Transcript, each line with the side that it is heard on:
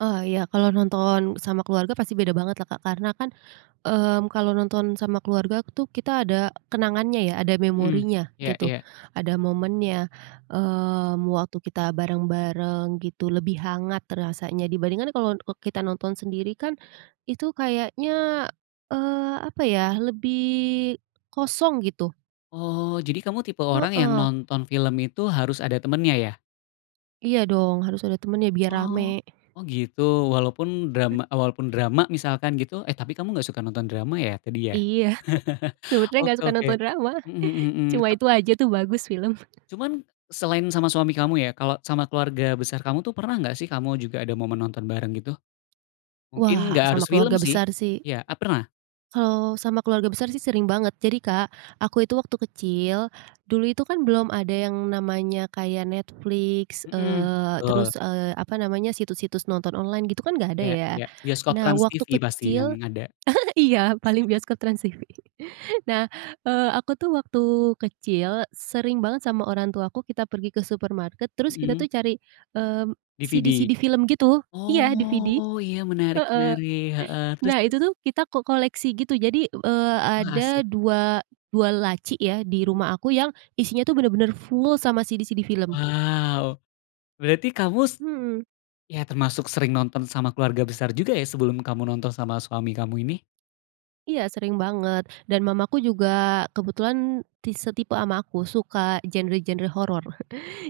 right: Oh, ya, kalau nonton sama keluarga pasti beda banget lah, Kak, karena kan, eee, kalau nonton sama keluarga tuh, kita ada kenangannya ya, ada
left: Mhm.
right: memorinya
left: Iya
right: gitu,
left: iya.
right: ada momennya, eee, waktu kita bareng-bareng, gitu, lebih hangat rasanya dibandingkan kalau e kita nonton sendiri, kan. Itu kayaknya, eee, apa ya, lebih kosong, gitu.
left: Oh, jadi kamu tipe orang yang
right: Heeh.
left: nonton film itu harus ada temennya, ya?
right: Iya, dong, harus ada temennya biar
left: Oh.
right: rame.
left: Oh, gitu, walaupun drama walaupun drama misalkan, gitu eh, tapi kamu nggak suka nonton drama ya, tadi, ya?
right: Iya, sebenernya nggak
left: Oke
right: suka
left: oke.
right: nonton drama,
left: Mhm mhm mhm.
right: cuma
left: Tap
right: itu aja tuh, bagus film.
left: Cuman selain sama suami kamu, ya. Kalo sama keluarga besar kamu tuh, pernah nggak sih kamu juga ada momen nonton bareng, gitu? Mungkin
right: Wah,
left: nggak
right: sama
left: harus film,
right: keluarga
left: sih.
right: besar, sih.
left: Ya, a pernah?
right: Kalau sama keluarga besar sih, sering banget. Jadi, Kak, aku itu waktu kecil, dulu itu kan belum ada yang namanya kayak Netflix,
left: Mhm,
right: eee,
left: betul.
right: terus, eee, apa namanya, situs-situs nonton online gitu kan, nggak ada,
left: Ya
right: ya.
left: ya, bioskop
right: Nah, waktu
left: TransTV pasti
right: kecil
left: yang ada.
right: iya, paling bioskop TransTV. Eee, aku tuh waktu kecil sering banget sama orang tuaku kita pergi ke supermarket, terus kita
left: Mhm.
right: tuh cari, eee,
left: DVD.
right: CD-CD film gitu, iya, DVD,
left: Oh, ya, menarik
right: heeh.
left: menarik, heeh, terus
right: Nah,
left: terus?
right: itu tuh, kita ko koleksi gitu, jadi, eee,
left: Wah,
right: ada
left: asik.
right: dua dua laci ya, di
left: Mhm?
right: rumah aku yang isinya itu benar-benar full sama CD-CD film.
left: Wow, berarti kamu s
right: Mhm.
left: ya termasuk sering nonton sama keluarga besar juga ya, sebelum kamu nonton sama suami kamu ini?
right: Iya, sering banget, dan mamaku juga kebetulan ti setipe ama aku, suka genre-genre horor.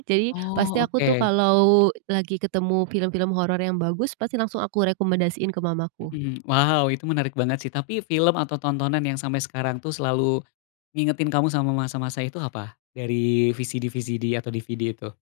right: Jadi pasti
left: Oh,
right: aku tuh
left: oke.
right: kalau lagi ketemu film-film horor yang bagus, pasti langsung aku rekomendasiin ke mamaku.
left: Mhm, wow, itu menarik banget, sih. Tapi film atau tontonan yang sampai sekarang tuh, selalu ngingetin kamu sama masa-masa itu, apa, dari VCD-VCD atau DVD itu?